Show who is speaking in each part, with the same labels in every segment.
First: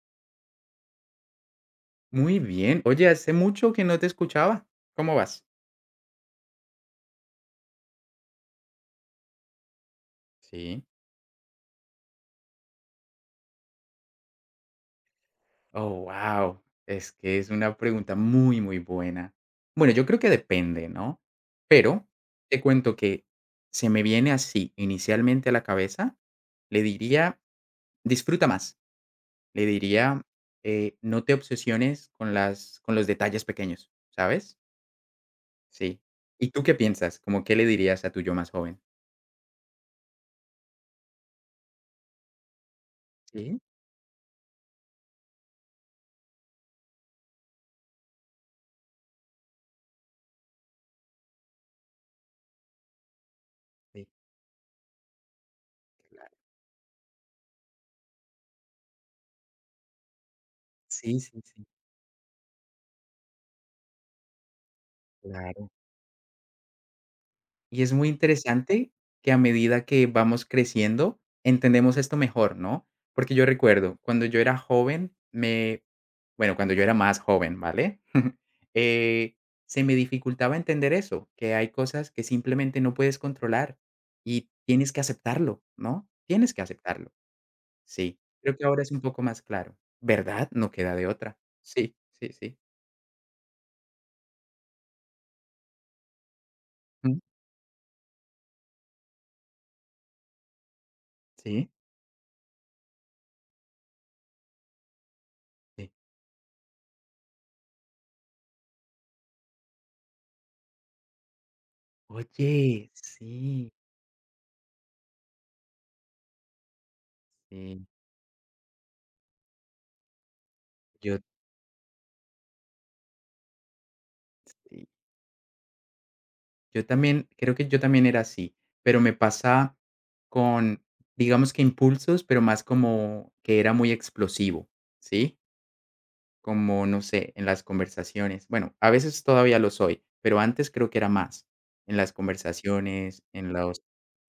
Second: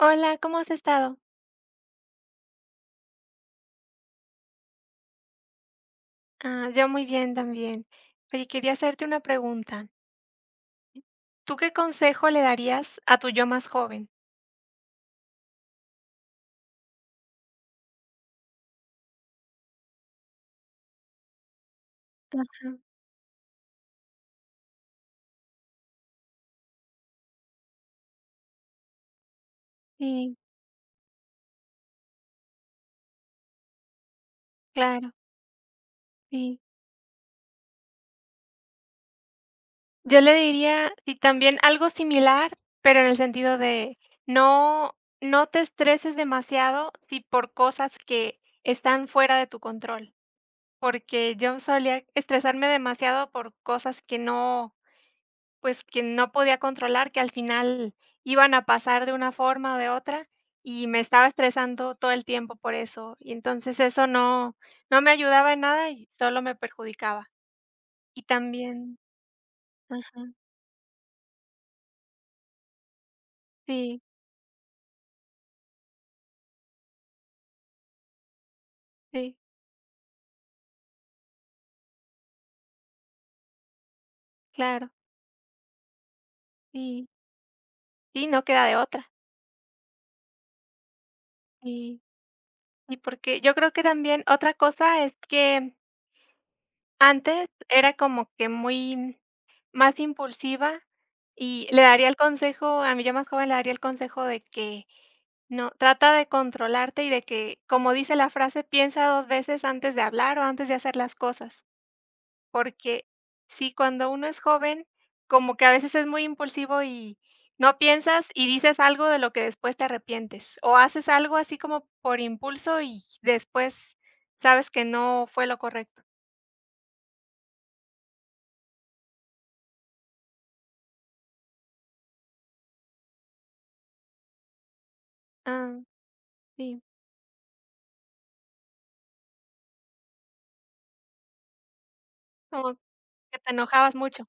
Speaker 1: Hola, ¿cómo has estado?
Speaker 2: Muy bien. Oye, hace mucho que no te escuchaba. ¿Cómo vas?
Speaker 1: Ah, yo muy bien también. Oye, quería hacerte una pregunta.
Speaker 2: Sí.
Speaker 1: ¿Tú qué consejo le darías a tu yo más joven?
Speaker 2: Oh, wow. Es que es una pregunta muy, muy buena. Bueno, yo creo que depende, ¿no? Pero te
Speaker 1: Ajá,
Speaker 2: cuento que se me viene así inicialmente a la cabeza. Le diría, disfruta más. Le diría,
Speaker 1: sí,
Speaker 2: no te obsesiones con los detalles pequeños, ¿sabes?
Speaker 1: claro,
Speaker 2: Sí. ¿Y
Speaker 1: sí.
Speaker 2: tú qué piensas? ¿Cómo qué le dirías a tu yo más joven?
Speaker 1: Yo le diría, y también algo similar, pero en el sentido
Speaker 2: Sí,
Speaker 1: de no, no te estreses demasiado si por cosas que están fuera de tu control, porque yo solía estresarme demasiado por cosas
Speaker 2: sí,
Speaker 1: que no Pues, que
Speaker 2: claro.
Speaker 1: no podía controlar, que al final iban a pasar de una forma o de otra, y me
Speaker 2: Sí,
Speaker 1: estaba
Speaker 2: sí, sí.
Speaker 1: estresando todo el tiempo por eso. Y entonces eso no me ayudaba en
Speaker 2: Claro.
Speaker 1: nada y solo me perjudicaba.
Speaker 2: Y es muy
Speaker 1: Y
Speaker 2: interesante
Speaker 1: también,
Speaker 2: que a medida que
Speaker 1: ajá,
Speaker 2: vamos creciendo, entendemos esto mejor, ¿no? Porque yo recuerdo,
Speaker 1: sí,
Speaker 2: cuando yo era joven, me bueno, cuando yo era más joven, ¿vale?
Speaker 1: sí,
Speaker 2: Eh, Se me dificultaba entender eso, que hay cosas que simplemente no puedes controlar y
Speaker 1: claro,
Speaker 2: tienes que aceptarlo, ¿no? Tienes que
Speaker 1: sí,
Speaker 2: aceptarlo. Sí,
Speaker 1: sí, no
Speaker 2: creo
Speaker 1: queda
Speaker 2: que
Speaker 1: de
Speaker 2: ahora es un
Speaker 1: otra.
Speaker 2: poco más claro, ¿verdad? No queda de otra. Sí,
Speaker 1: Y
Speaker 2: sí, sí.
Speaker 1: y porque yo creo que también otra cosa es que
Speaker 2: Ujú.
Speaker 1: antes era como que muy, más impulsiva y
Speaker 2: Sí,
Speaker 1: le daría el consejo a mi yo más joven le daría el consejo de que no,
Speaker 2: sí.
Speaker 1: trata de controlarte y de que, como dice la frase, piensa 2 veces antes de hablar o antes de hacer las cosas,
Speaker 2: Oye,
Speaker 1: porque
Speaker 2: sí,
Speaker 1: sí, cuando uno es joven, como que a veces es muy impulsivo y no
Speaker 2: sí.
Speaker 1: piensas y dices algo de lo que después te arrepientes, o haces
Speaker 2: Yo
Speaker 1: algo así como por impulso y después sabes que
Speaker 2: sí.
Speaker 1: no fue lo correcto.
Speaker 2: Yo también creo que yo también era así, pero me pasa con, digamos que impulsos, pero más como que era muy explosivo, ¿sí?
Speaker 1: Ah, sí,
Speaker 2: Como, no sé, en las conversaciones. Bueno, a veces todavía lo soy, pero antes creo que era más. En las
Speaker 1: como
Speaker 2: conversaciones,
Speaker 1: que te
Speaker 2: en los.
Speaker 1: enojabas mucho,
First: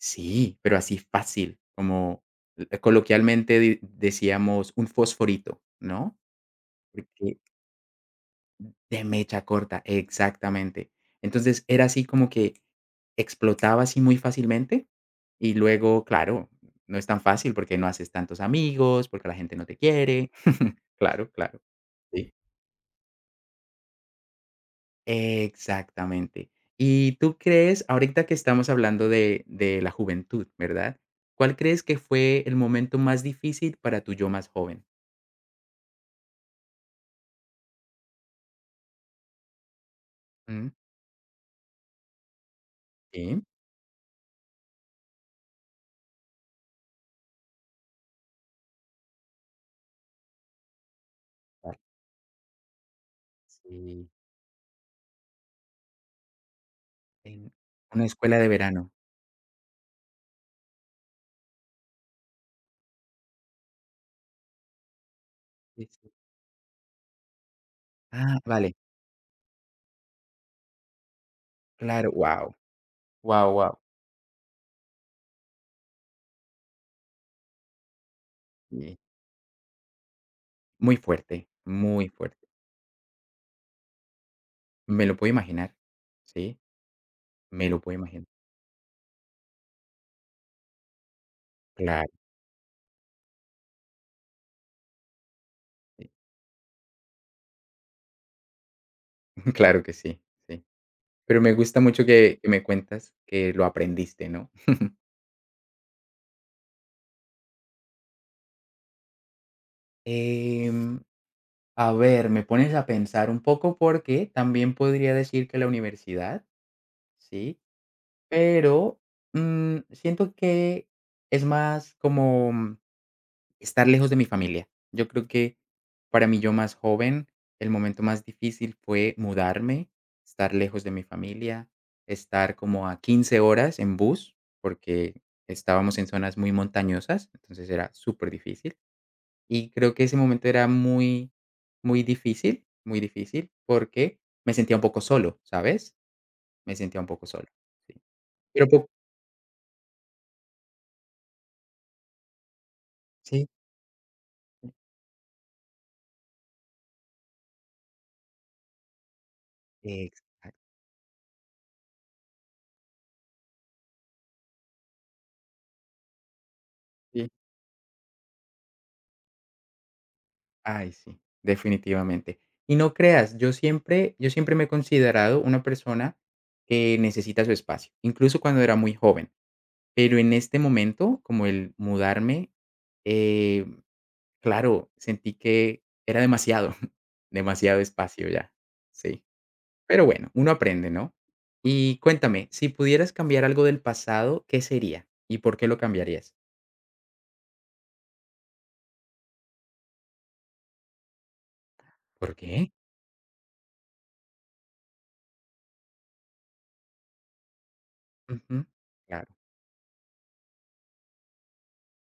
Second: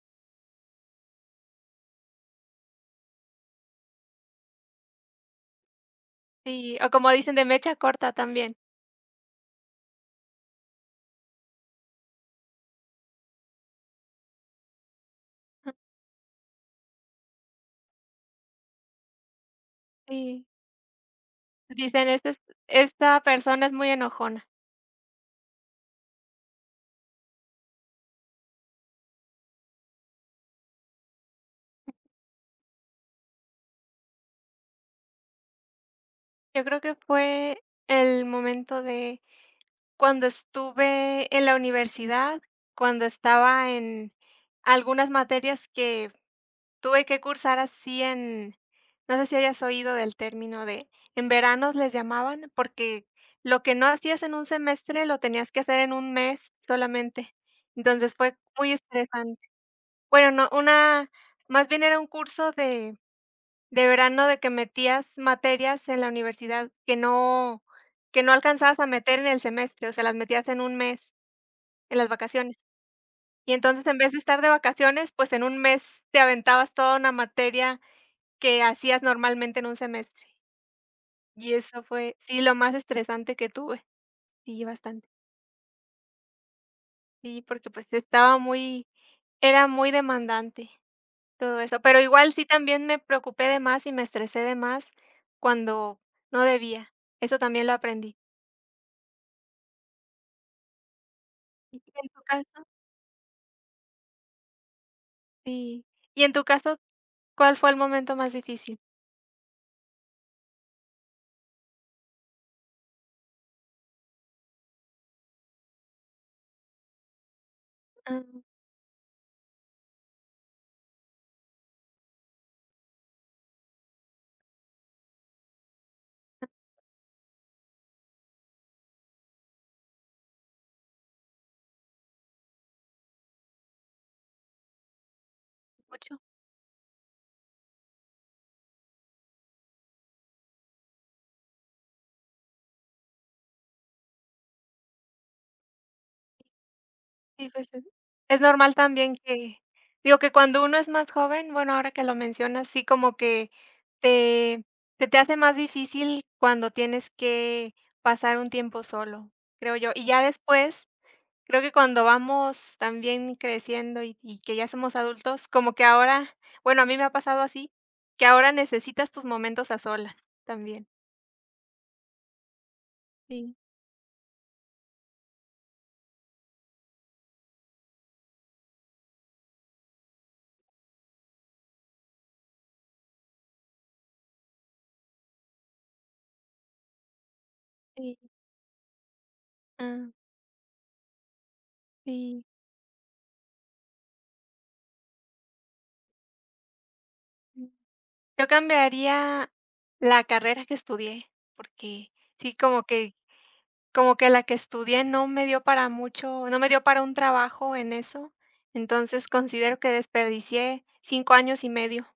Speaker 2: Sí, pero así fácil, como coloquialmente decíamos un fosforito, ¿no?
Speaker 1: sí, o como dicen
Speaker 2: Porque
Speaker 1: de mecha corta también.
Speaker 2: de mecha corta, exactamente. Entonces, era así como que explotaba así muy fácilmente y luego, claro, no es tan fácil porque no haces tantos amigos, porque la gente no te quiere.
Speaker 1: Sí,
Speaker 2: Claro, claro.
Speaker 1: dicen: "Este
Speaker 2: Sí.
Speaker 1: es esta persona es muy enojona".
Speaker 2: Exactamente. ¿Y tú crees, ahorita que estamos hablando de la juventud, verdad? ¿Cuál crees que fue el momento más difícil para tu yo más joven?
Speaker 1: Yo creo que fue el momento de cuando
Speaker 2: Mm,
Speaker 1: estuve en la universidad, cuando
Speaker 2: sí,
Speaker 1: estaba en algunas materias que tuve que cursar así, en no sé si hayas oído del término, de en veranos
Speaker 2: vale.
Speaker 1: les llamaban, porque lo que no
Speaker 2: Sí.
Speaker 1: hacías en un semestre lo tenías que hacer en un mes solamente.
Speaker 2: En una
Speaker 1: Entonces fue
Speaker 2: escuela de
Speaker 1: muy
Speaker 2: verano.
Speaker 1: estresante. Bueno, no, una más bien era un curso de verano, de que metías materias
Speaker 2: Sí,
Speaker 1: en la
Speaker 2: sí.
Speaker 1: universidad que no
Speaker 2: Ah, vale.
Speaker 1: alcanzabas a meter en el semestre, o sea, las metías en un mes, en las
Speaker 2: Claro, wow,
Speaker 1: vacaciones.
Speaker 2: wow,
Speaker 1: Y
Speaker 2: wow.
Speaker 1: entonces, en vez de estar de vacaciones, pues, en un mes te aventabas toda una materia que
Speaker 2: Sí,
Speaker 1: hacías normalmente en un semestre.
Speaker 2: muy fuerte,
Speaker 1: Y eso
Speaker 2: muy
Speaker 1: fue, sí,
Speaker 2: fuerte.
Speaker 1: lo más estresante que tuve. Sí,
Speaker 2: Me
Speaker 1: bastante.
Speaker 2: lo puedo imaginar, sí,
Speaker 1: Sí, porque,
Speaker 2: me lo
Speaker 1: pues,
Speaker 2: puedo imaginar.
Speaker 1: estaba muy era muy demandante todo eso. Pero
Speaker 2: Claro,
Speaker 1: igual sí también me preocupé de más y me estresé de más cuando
Speaker 2: sí,
Speaker 1: no debía. Eso también lo aprendí.
Speaker 2: claro que sí, sí. Pero me
Speaker 1: ¿Y
Speaker 2: gusta mucho
Speaker 1: en tu
Speaker 2: que me
Speaker 1: caso?
Speaker 2: cuentas que lo aprendiste, ¿no?
Speaker 1: Sí. ¿Y en tu caso, cuál fue el momento más difícil?
Speaker 2: Em, a ver, me pones a pensar un poco porque también podría decir que la universidad, sí,
Speaker 1: Ah,
Speaker 2: pero, siento que es más como estar lejos de mi familia. Yo creo que para mí yo más joven, el momento más difícil fue mudarme, estar lejos de mi familia, estar como a 15 horas en bus, porque estábamos en
Speaker 1: mucho,
Speaker 2: zonas muy montañosas, entonces era súper difícil. Y creo que ese momento era muy, muy difícil, porque me sentía un poco solo, ¿sabes? Me sentía un poco solo.
Speaker 1: sí, pues, es
Speaker 2: Sí.
Speaker 1: es
Speaker 2: Pero
Speaker 1: normal también que digo que cuando uno es más joven, bueno, ahora que lo mencionas, sí, como
Speaker 2: sí,
Speaker 1: que te se te hace más difícil cuando tienes que pasar un tiempo solo, creo yo. Y ya
Speaker 2: exacto.
Speaker 1: después, creo que cuando vamos también creciendo y que ya somos adultos, como que ahora, bueno, a mí me ha pasado así, que ahora necesitas tus momentos a solas también.
Speaker 2: Ay, sí, definitivamente. Y no creas, yo
Speaker 1: Sí,
Speaker 2: siempre yo siempre me he considerado una persona que necesita su espacio, incluso cuando era muy joven. Pero en este momento, como el mudarme, eh, claro, sentí que era demasiado, demasiado
Speaker 1: sí.
Speaker 2: espacio ya. Sí, pero
Speaker 1: Ah,
Speaker 2: bueno, uno aprende, ¿no? Y
Speaker 1: sí,
Speaker 2: cuéntame, si pudieras cambiar algo del pasado, ¿qué sería? ¿Y por qué lo cambiarías?
Speaker 1: mm. Yo cambiaría la carrera que estudié, porque
Speaker 2: ¿Por
Speaker 1: sí,
Speaker 2: qué?
Speaker 1: como que la que estudié no me dio para mucho, no me dio para un trabajo en eso,
Speaker 2: Ujú,
Speaker 1: entonces
Speaker 2: claro.
Speaker 1: considero que desperdicié 5 años y medio.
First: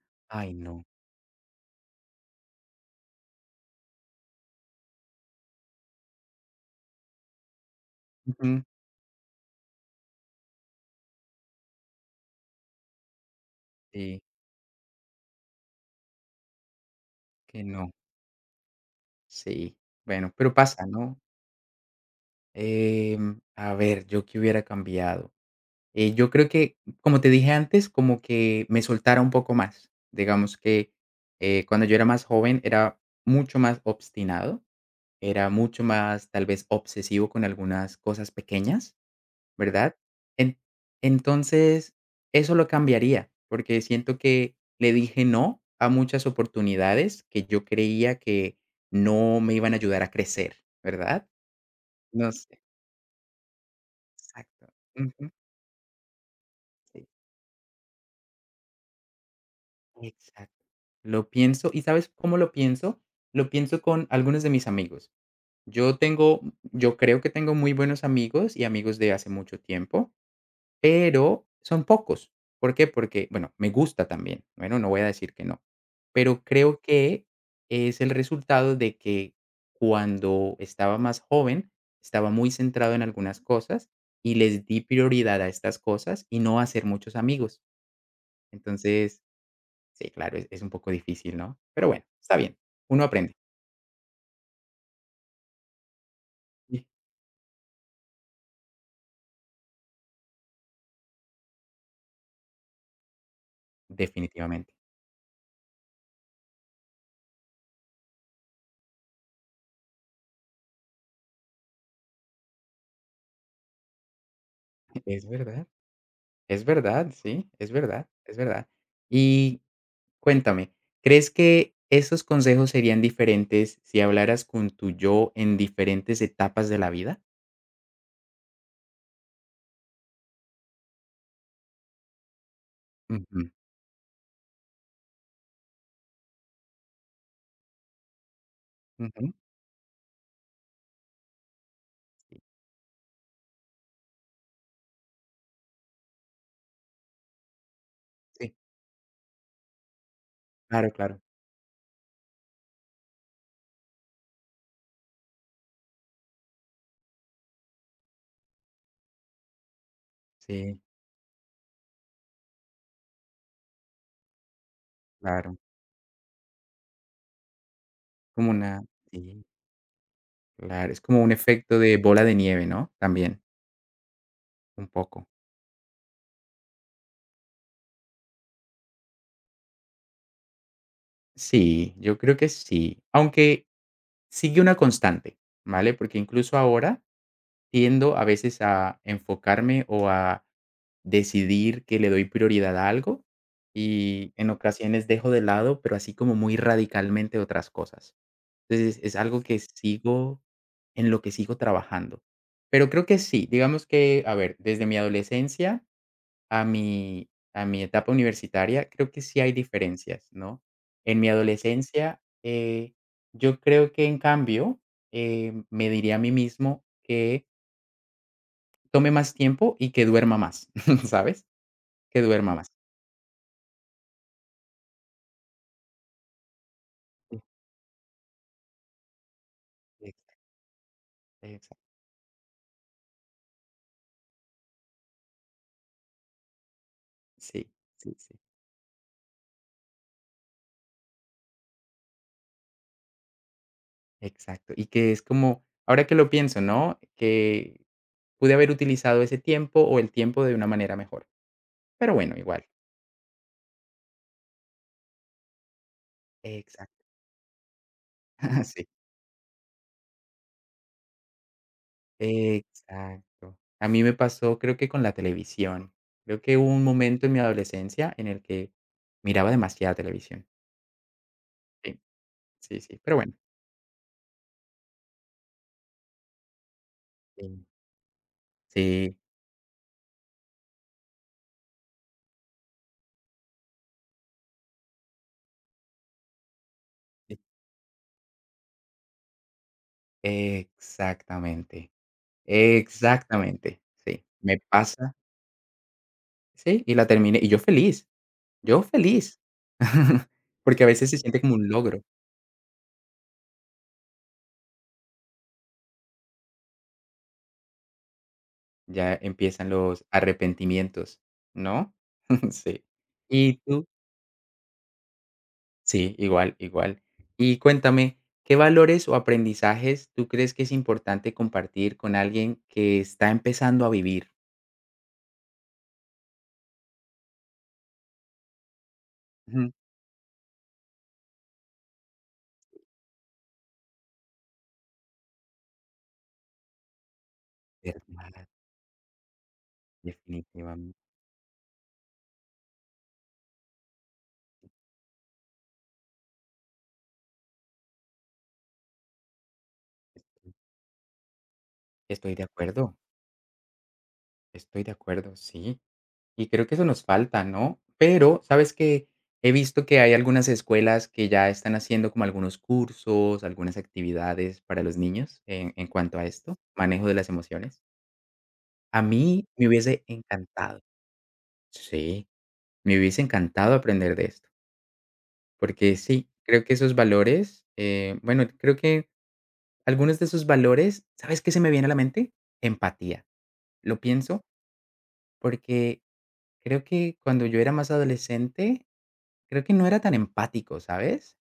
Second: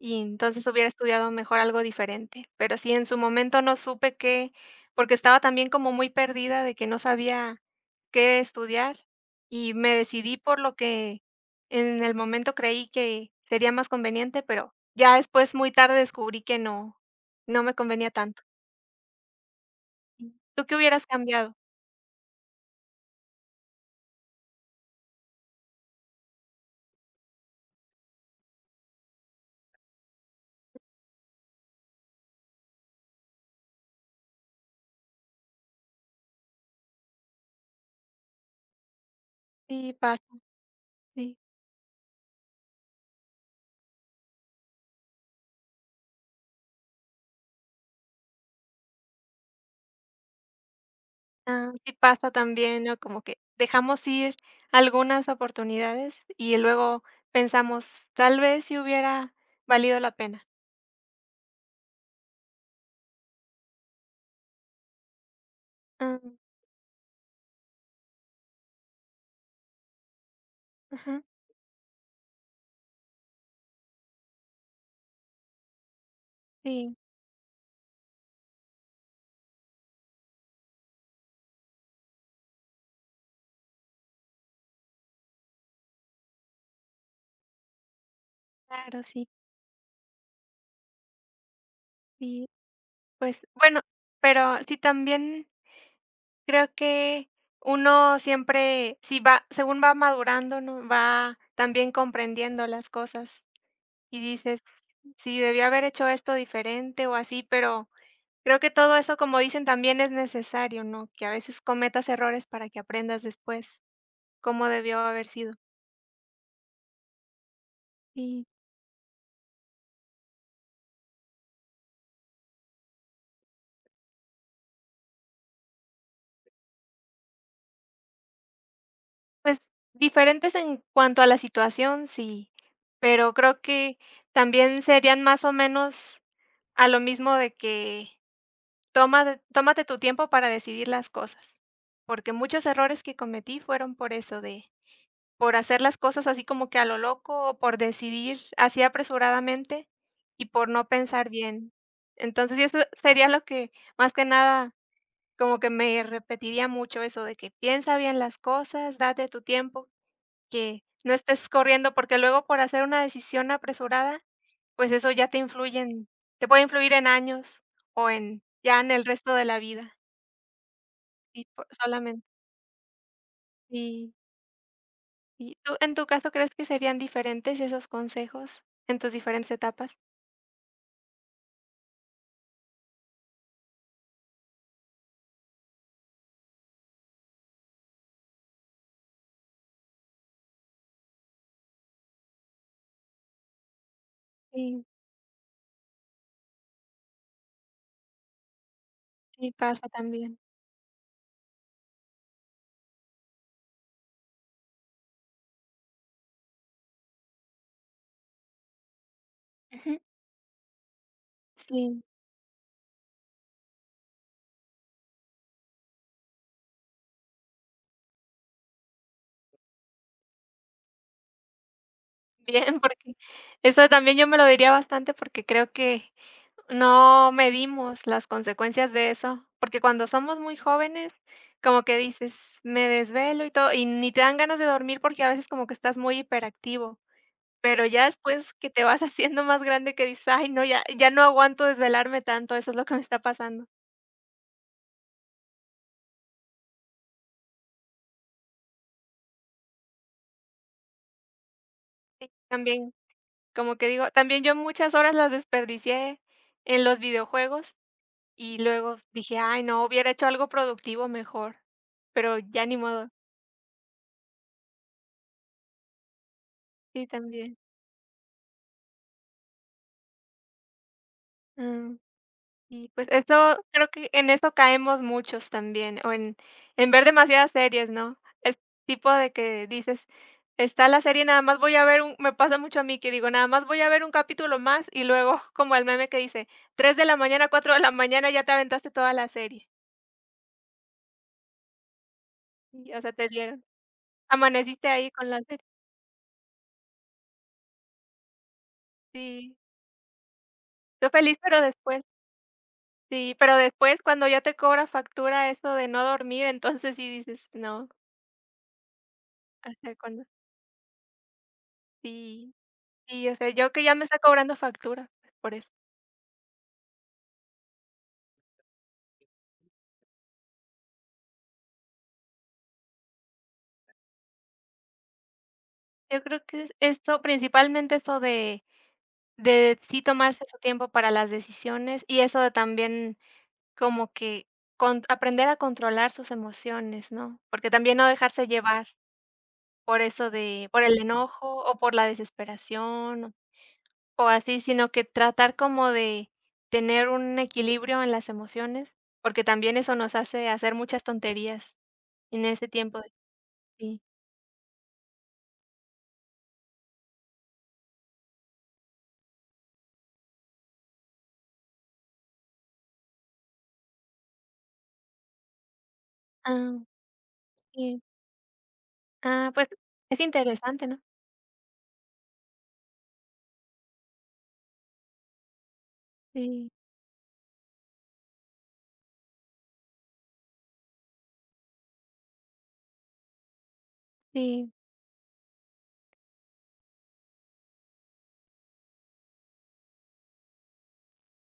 Speaker 1: Y
Speaker 2: Ay,
Speaker 1: entonces
Speaker 2: no.
Speaker 1: hubiera estudiado mejor algo diferente, pero sí, en su momento no supe qué, porque estaba también como muy perdida de que no sabía qué
Speaker 2: Ujú,
Speaker 1: estudiar y me decidí por lo que en el momento creí que sería más
Speaker 2: sí,
Speaker 1: conveniente, pero ya después muy tarde descubrí que no, no
Speaker 2: que
Speaker 1: me
Speaker 2: no.
Speaker 1: convenía tanto.
Speaker 2: Sí, bueno, pero
Speaker 1: ¿Tú qué
Speaker 2: pasa,
Speaker 1: hubieras
Speaker 2: ¿no?
Speaker 1: cambiado?
Speaker 2: A ver, ¿yo qué hubiera cambiado? Yo creo que, como te dije antes, como que me soltara un poco más. Digamos que cuando yo era más joven era mucho más obstinado, era mucho más tal vez obsesivo con algunas cosas pequeñas.
Speaker 1: Sí,
Speaker 2: ¿Verdad?
Speaker 1: pasa,
Speaker 2: En
Speaker 1: sí.
Speaker 2: Entonces, eso lo cambiaría, porque siento que le dije no a muchas oportunidades que yo creía que no me iban a ayudar a crecer, ¿verdad?
Speaker 1: Ah, sí pasa
Speaker 2: No sé.
Speaker 1: también, ¿no? Como que dejamos ir
Speaker 2: Exacto.
Speaker 1: algunas
Speaker 2: Ujú.
Speaker 1: oportunidades y luego
Speaker 2: Sí,
Speaker 1: pensamos, tal vez si hubiera valido la pena.
Speaker 2: exacto. Lo pienso, ¿y sabes cómo lo pienso? Lo pienso con algunos de mis amigos. Yo
Speaker 1: Ah,
Speaker 2: tengo yo creo que tengo muy buenos amigos y amigos de hace mucho tiempo.
Speaker 1: ajá,
Speaker 2: Pero son pocos. ¿Por qué? Porque, bueno, me gusta también. Bueno, no voy a decir que no. Pero creo
Speaker 1: sí,
Speaker 2: que es el resultado de que cuando estaba más joven, estaba muy centrado en algunas cosas y les di prioridad a estas cosas y no a hacer muchos amigos.
Speaker 1: claro,
Speaker 2: Entonces,
Speaker 1: sí,
Speaker 2: sí, claro, es un poco difícil, ¿no? Pero bueno, está
Speaker 1: sí.
Speaker 2: bien. Uno aprende.
Speaker 1: Pues bueno, pero sí también creo
Speaker 2: Sí,
Speaker 1: que uno siempre, si va, según va madurando, ¿no? Va también comprendiendo las cosas y dices,
Speaker 2: definitivamente.
Speaker 1: sí, debí haber hecho esto diferente o así, pero creo que todo eso, como dicen, también es necesario, ¿no? Que a veces cometas errores para que aprendas después cómo debió
Speaker 2: Es
Speaker 1: haber sido.
Speaker 2: verdad. Es verdad, sí, es verdad, es
Speaker 1: Y
Speaker 2: verdad. Y cuéntame, ¿crees que esos consejos serían diferentes si hablaras con tu yo en diferentes etapas de la vida?
Speaker 1: pues diferentes en cuanto a la situación, sí, pero
Speaker 2: Ujú,
Speaker 1: creo que también serían más o menos a lo mismo de que
Speaker 2: ujú.
Speaker 1: tómate tu tiempo para decidir las cosas, porque
Speaker 2: Sí,
Speaker 1: muchos errores que cometí fueron por eso de, por hacer las cosas así como que a lo loco, o por decidir
Speaker 2: sí,
Speaker 1: así apresuradamente y por no
Speaker 2: claro, claro.
Speaker 1: pensar bien. Entonces, eso sería lo que, más que nada, como que me repetiría mucho eso de que piensa bien las cosas, date tu tiempo,
Speaker 2: Sí,
Speaker 1: que no estés corriendo, porque luego por hacer una decisión apresurada, pues eso ya te
Speaker 2: claro.
Speaker 1: influye en te puede influir en años o en
Speaker 2: Como
Speaker 1: ya
Speaker 2: una
Speaker 1: en el resto de
Speaker 2: Sí,
Speaker 1: la vida,
Speaker 2: claro, es como un
Speaker 1: y po
Speaker 2: efecto de bola
Speaker 1: solamente
Speaker 2: de nieve, ¿no? También,
Speaker 1: sí.
Speaker 2: un poco.
Speaker 1: Y tú, en tu caso, ¿crees que serían diferentes esos consejos en tus diferentes etapas?
Speaker 2: Sí, yo creo que sí, aunque sigue una constante, ¿vale? Porque incluso ahora tiendo a veces a enfocarme o a decidir que le doy prioridad a algo y en
Speaker 1: Sí,
Speaker 2: ocasiones dejo de lado, pero así como muy radicalmente otras cosas. Entonces, es algo
Speaker 1: sí
Speaker 2: que
Speaker 1: pasa también.
Speaker 2: sigo en lo que sigo trabajando. Pero creo que sí, digamos que, a ver, desde mi adolescencia a mi a mi etapa universitaria, creo que sí hay
Speaker 1: Ujú.
Speaker 2: diferencias, ¿no? En mi
Speaker 1: Sí,
Speaker 2: adolescencia, yo creo que, en cambio, me diría a mí mismo que tome más tiempo y que duerma más, ¿sabes? Que duerma más.
Speaker 1: bien, porque eso también yo me lo diría bastante porque creo que no
Speaker 2: Sí,
Speaker 1: medimos las consecuencias de eso, porque cuando
Speaker 2: exacto,
Speaker 1: somos muy jóvenes, como
Speaker 2: exacto.
Speaker 1: que dices, me desvelo y todo, y ni te dan ganas de dormir porque a veces como que estás muy hiperactivo,
Speaker 2: Sí,
Speaker 1: pero ya
Speaker 2: sí, sí,
Speaker 1: después que te vas haciendo más grande que dices, ay, no, ya, ya no aguanto desvelarme tanto, eso es lo que me está pasando.
Speaker 2: exacto. Y que es como, ahora que lo pienso, ¿no? Que pude haber utilizado ese tiempo o el tiempo de una manera mejor. Pero
Speaker 1: Sí,
Speaker 2: bueno, igual.
Speaker 1: también. Como que digo, también yo muchas horas las desperdicié en los
Speaker 2: Exacto.
Speaker 1: videojuegos y luego dije: "Ay, no, hubiera hecho algo productivo mejor", pero
Speaker 2: Sí,
Speaker 1: ya ni modo.
Speaker 2: exacto. A mí me pasó, creo que con la televisión. Creo que hubo un
Speaker 1: Sí,
Speaker 2: momento en mi
Speaker 1: también.
Speaker 2: adolescencia en el que miraba demasiada televisión.
Speaker 1: Mm,
Speaker 2: Sí, sí,
Speaker 1: y
Speaker 2: sí.
Speaker 1: pues
Speaker 2: Pero bueno,
Speaker 1: eso creo que en eso caemos muchos también, o en ver demasiadas
Speaker 2: sí,
Speaker 1: series, ¿no? Es tipo
Speaker 2: sí,
Speaker 1: de que dices: "Está la serie, nada más voy a ver un", me pasa mucho a mí que digo: "Nada más voy a ver un capítulo más", y luego como el meme que dice: tres de la
Speaker 2: sí,
Speaker 1: mañana, 4 de la mañana, ya te aventaste toda la serie.
Speaker 2: exactamente.
Speaker 1: Y, o sea, te dieron
Speaker 2: Exactamente, sí, me
Speaker 1: amaneciste ahí
Speaker 2: pasa
Speaker 1: con la serie,
Speaker 2: sí, y la terminé, y yo feliz,
Speaker 1: sí.
Speaker 2: porque a
Speaker 1: Tú
Speaker 2: veces se
Speaker 1: feliz,
Speaker 2: siente como
Speaker 1: pero
Speaker 2: un logro,
Speaker 1: después sí, pero después cuando ya te cobra factura eso de no dormir, entonces sí dices: "No,
Speaker 2: ya empiezan
Speaker 1: ¿hasta
Speaker 2: los
Speaker 1: cuando?
Speaker 2: arrepentimientos, ¿no?
Speaker 1: Sí,
Speaker 2: Sí.
Speaker 1: sí, o sea,
Speaker 2: Y
Speaker 1: yo que
Speaker 2: tú
Speaker 1: ya me está cobrando factura, pues, por eso.
Speaker 2: sí, igual, igual. Y cuéntame, ¿qué valores o aprendizajes tú crees que es importante compartir con alguien que está empezando a vivir?
Speaker 1: Yo creo que es esto, principalmente eso de
Speaker 2: Ujú,
Speaker 1: de sí tomarse su tiempo para las decisiones y eso de también como que con aprender a controlar sus emociones, ¿no? Porque también no
Speaker 2: verdad,
Speaker 1: dejarse llevar por eso de, por el
Speaker 2: definitivamente.
Speaker 1: enojo o por la desesperación, o así, sino que tratar como de tener un equilibrio en las emociones, porque también eso nos hace hacer muchas tonterías
Speaker 2: Estoy de
Speaker 1: en ese
Speaker 2: acuerdo,
Speaker 1: tiempo de sí,
Speaker 2: estoy de acuerdo, sí. Y creo que eso nos falta, ¿no? Pero, ¿sabes qué? He visto que hay algunas escuelas que ya están haciendo como algunos cursos, algunas actividades para los niños en cuanto a esto,
Speaker 1: ah,
Speaker 2: manejo de las emociones.
Speaker 1: sí,
Speaker 2: A mí
Speaker 1: ah,
Speaker 2: me
Speaker 1: pues
Speaker 2: hubiese
Speaker 1: es
Speaker 2: encantado,
Speaker 1: interesante, ¿no?
Speaker 2: sí, me hubiese encantado aprender de esto, porque sí, creo
Speaker 1: Sí,
Speaker 2: que esos valores, bueno, creo que algunos de esos valores, ¿sabes qué se me viene a la mente? Empatía. Lo pienso
Speaker 1: sí,
Speaker 2: porque creo que cuando yo era más adolescente, creo que no era tan empático, ¿sabes?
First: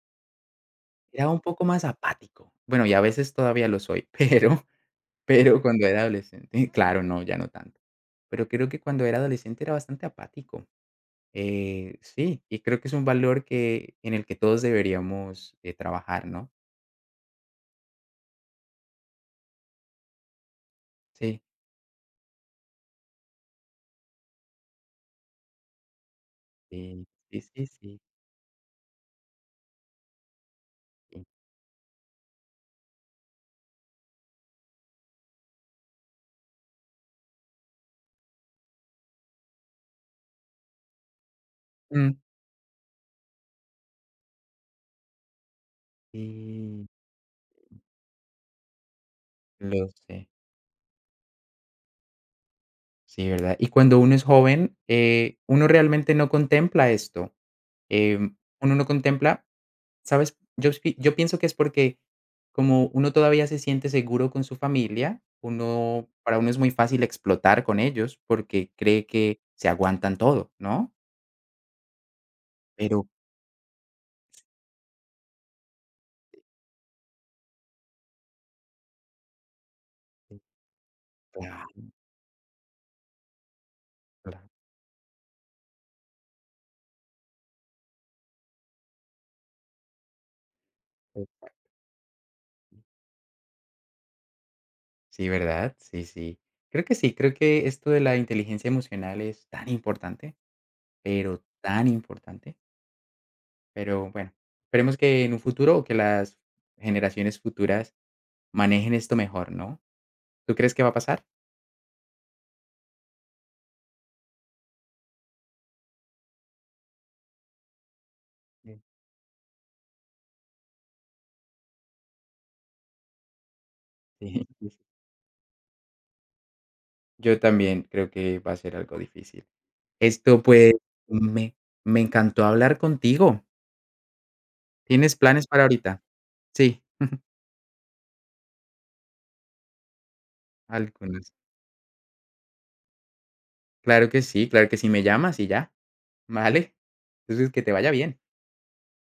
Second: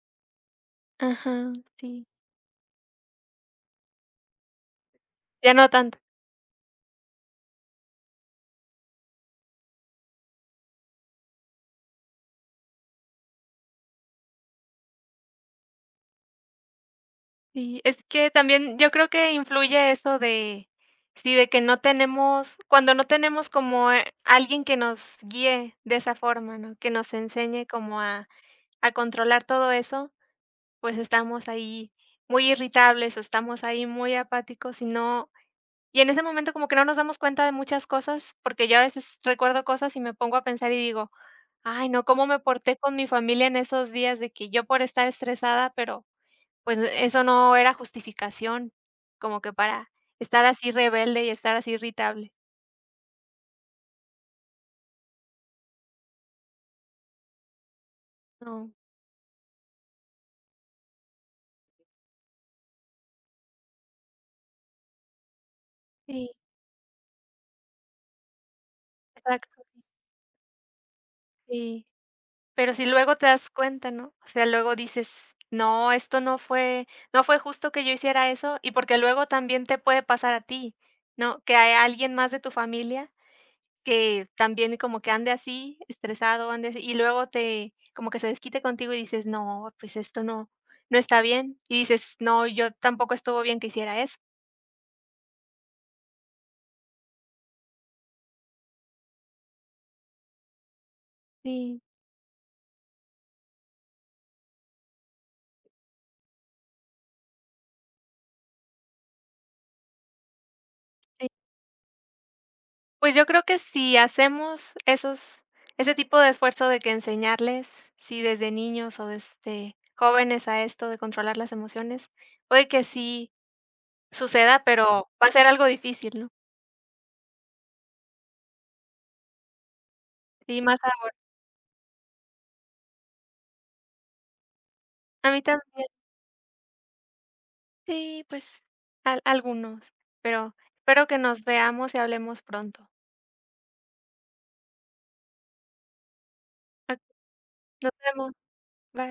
Speaker 2: Era un
Speaker 1: ajá,
Speaker 2: poco más
Speaker 1: sí,
Speaker 2: apático. Bueno, y a veces todavía lo soy, pero
Speaker 1: ya
Speaker 2: pero
Speaker 1: no
Speaker 2: cuando
Speaker 1: tanto.
Speaker 2: era adolescente, claro, no, ya no tanto. Pero creo que cuando era adolescente era bastante apático. Sí, y creo que es un valor que en el que todos deberíamos, trabajar, ¿no?
Speaker 1: Sí, es que también yo creo que influye eso de, sí,
Speaker 2: Sí,
Speaker 1: de que no tenemos, cuando no tenemos como, alguien que nos guíe de esa forma, ¿no? Que
Speaker 2: sí,
Speaker 1: nos
Speaker 2: sí,
Speaker 1: enseñe
Speaker 2: sí,
Speaker 1: como
Speaker 2: sí,
Speaker 1: a controlar todo eso. Pues,
Speaker 2: sí.
Speaker 1: estamos ahí muy irritables, o estamos ahí muy apáticos y no, y en ese momento como que no nos damos cuenta de muchas cosas, porque yo a veces recuerdo cosas y me pongo a pensar y digo: "Ay, no,
Speaker 2: Mm,
Speaker 1: cómo me porté con mi familia en esos días de que yo por estar estresada", pero, pues,
Speaker 2: sí,
Speaker 1: eso no era justificación como que
Speaker 2: lo
Speaker 1: para
Speaker 2: sé.
Speaker 1: estar así rebelde y estar así irritable.
Speaker 2: Sí, ¿verdad? Y cuando uno es joven, uno realmente no contempla esto. Em,
Speaker 1: No.
Speaker 2: Uno no contempla ¿sabes? Yo pienso que es porque como uno todavía se siente seguro con su familia, uno
Speaker 1: Sí,
Speaker 2: para uno es muy fácil explotar con ellos porque cree que
Speaker 1: exacto.
Speaker 2: se aguantan todo, ¿no?
Speaker 1: Sí. Pero si
Speaker 2: Pero
Speaker 1: luego te das cuenta, ¿no? O sea, luego dices: "No, esto no fue justo que yo hiciera eso", y porque luego también te puede pasar a ti, ¿no? Que hay
Speaker 2: claro,
Speaker 1: alguien más de tu familia que
Speaker 2: claro,
Speaker 1: también como que ande así, estresado, ande así, y luego te como que se desquite contigo y dices: "No, pues esto no está
Speaker 2: eh,
Speaker 1: bien", y dices: "No, yo tampoco estuvo bien que hiciera eso".
Speaker 2: sí, ¿verdad? Sí, sí. Creo que sí, creo que esto de la inteligencia emocional es
Speaker 1: Sí,
Speaker 2: tan importante. Pero bueno, esperemos que en un futuro o que las generaciones futuras manejen esto mejor, ¿no? ¿Tú crees que va a pasar?
Speaker 1: sí. Pues yo creo que si hacemos esos ese tipo de esfuerzo de que enseñarles, sí, desde
Speaker 2: Sí.
Speaker 1: niños o desde jóvenes a esto de controlar las emociones, puede que sí suceda,
Speaker 2: Sí.
Speaker 1: pero va a ser algo difícil, ¿no?
Speaker 2: Yo también creo que va a ser algo difícil. Esto,
Speaker 1: Y
Speaker 2: pues,
Speaker 1: más
Speaker 2: me me encantó hablar contigo. ¿Tienes
Speaker 1: a mí
Speaker 2: planes para
Speaker 1: también,
Speaker 2: ahorita? Sí,
Speaker 1: sí, pues al algunos, pero espero que
Speaker 2: algunos.
Speaker 1: nos veamos y hablemos pronto.
Speaker 2: Claro que sí, me llamas y ya, ¿vale?
Speaker 1: Ok,
Speaker 2: Entonces, que te vaya
Speaker 1: nos
Speaker 2: bien.
Speaker 1: vemos, bye.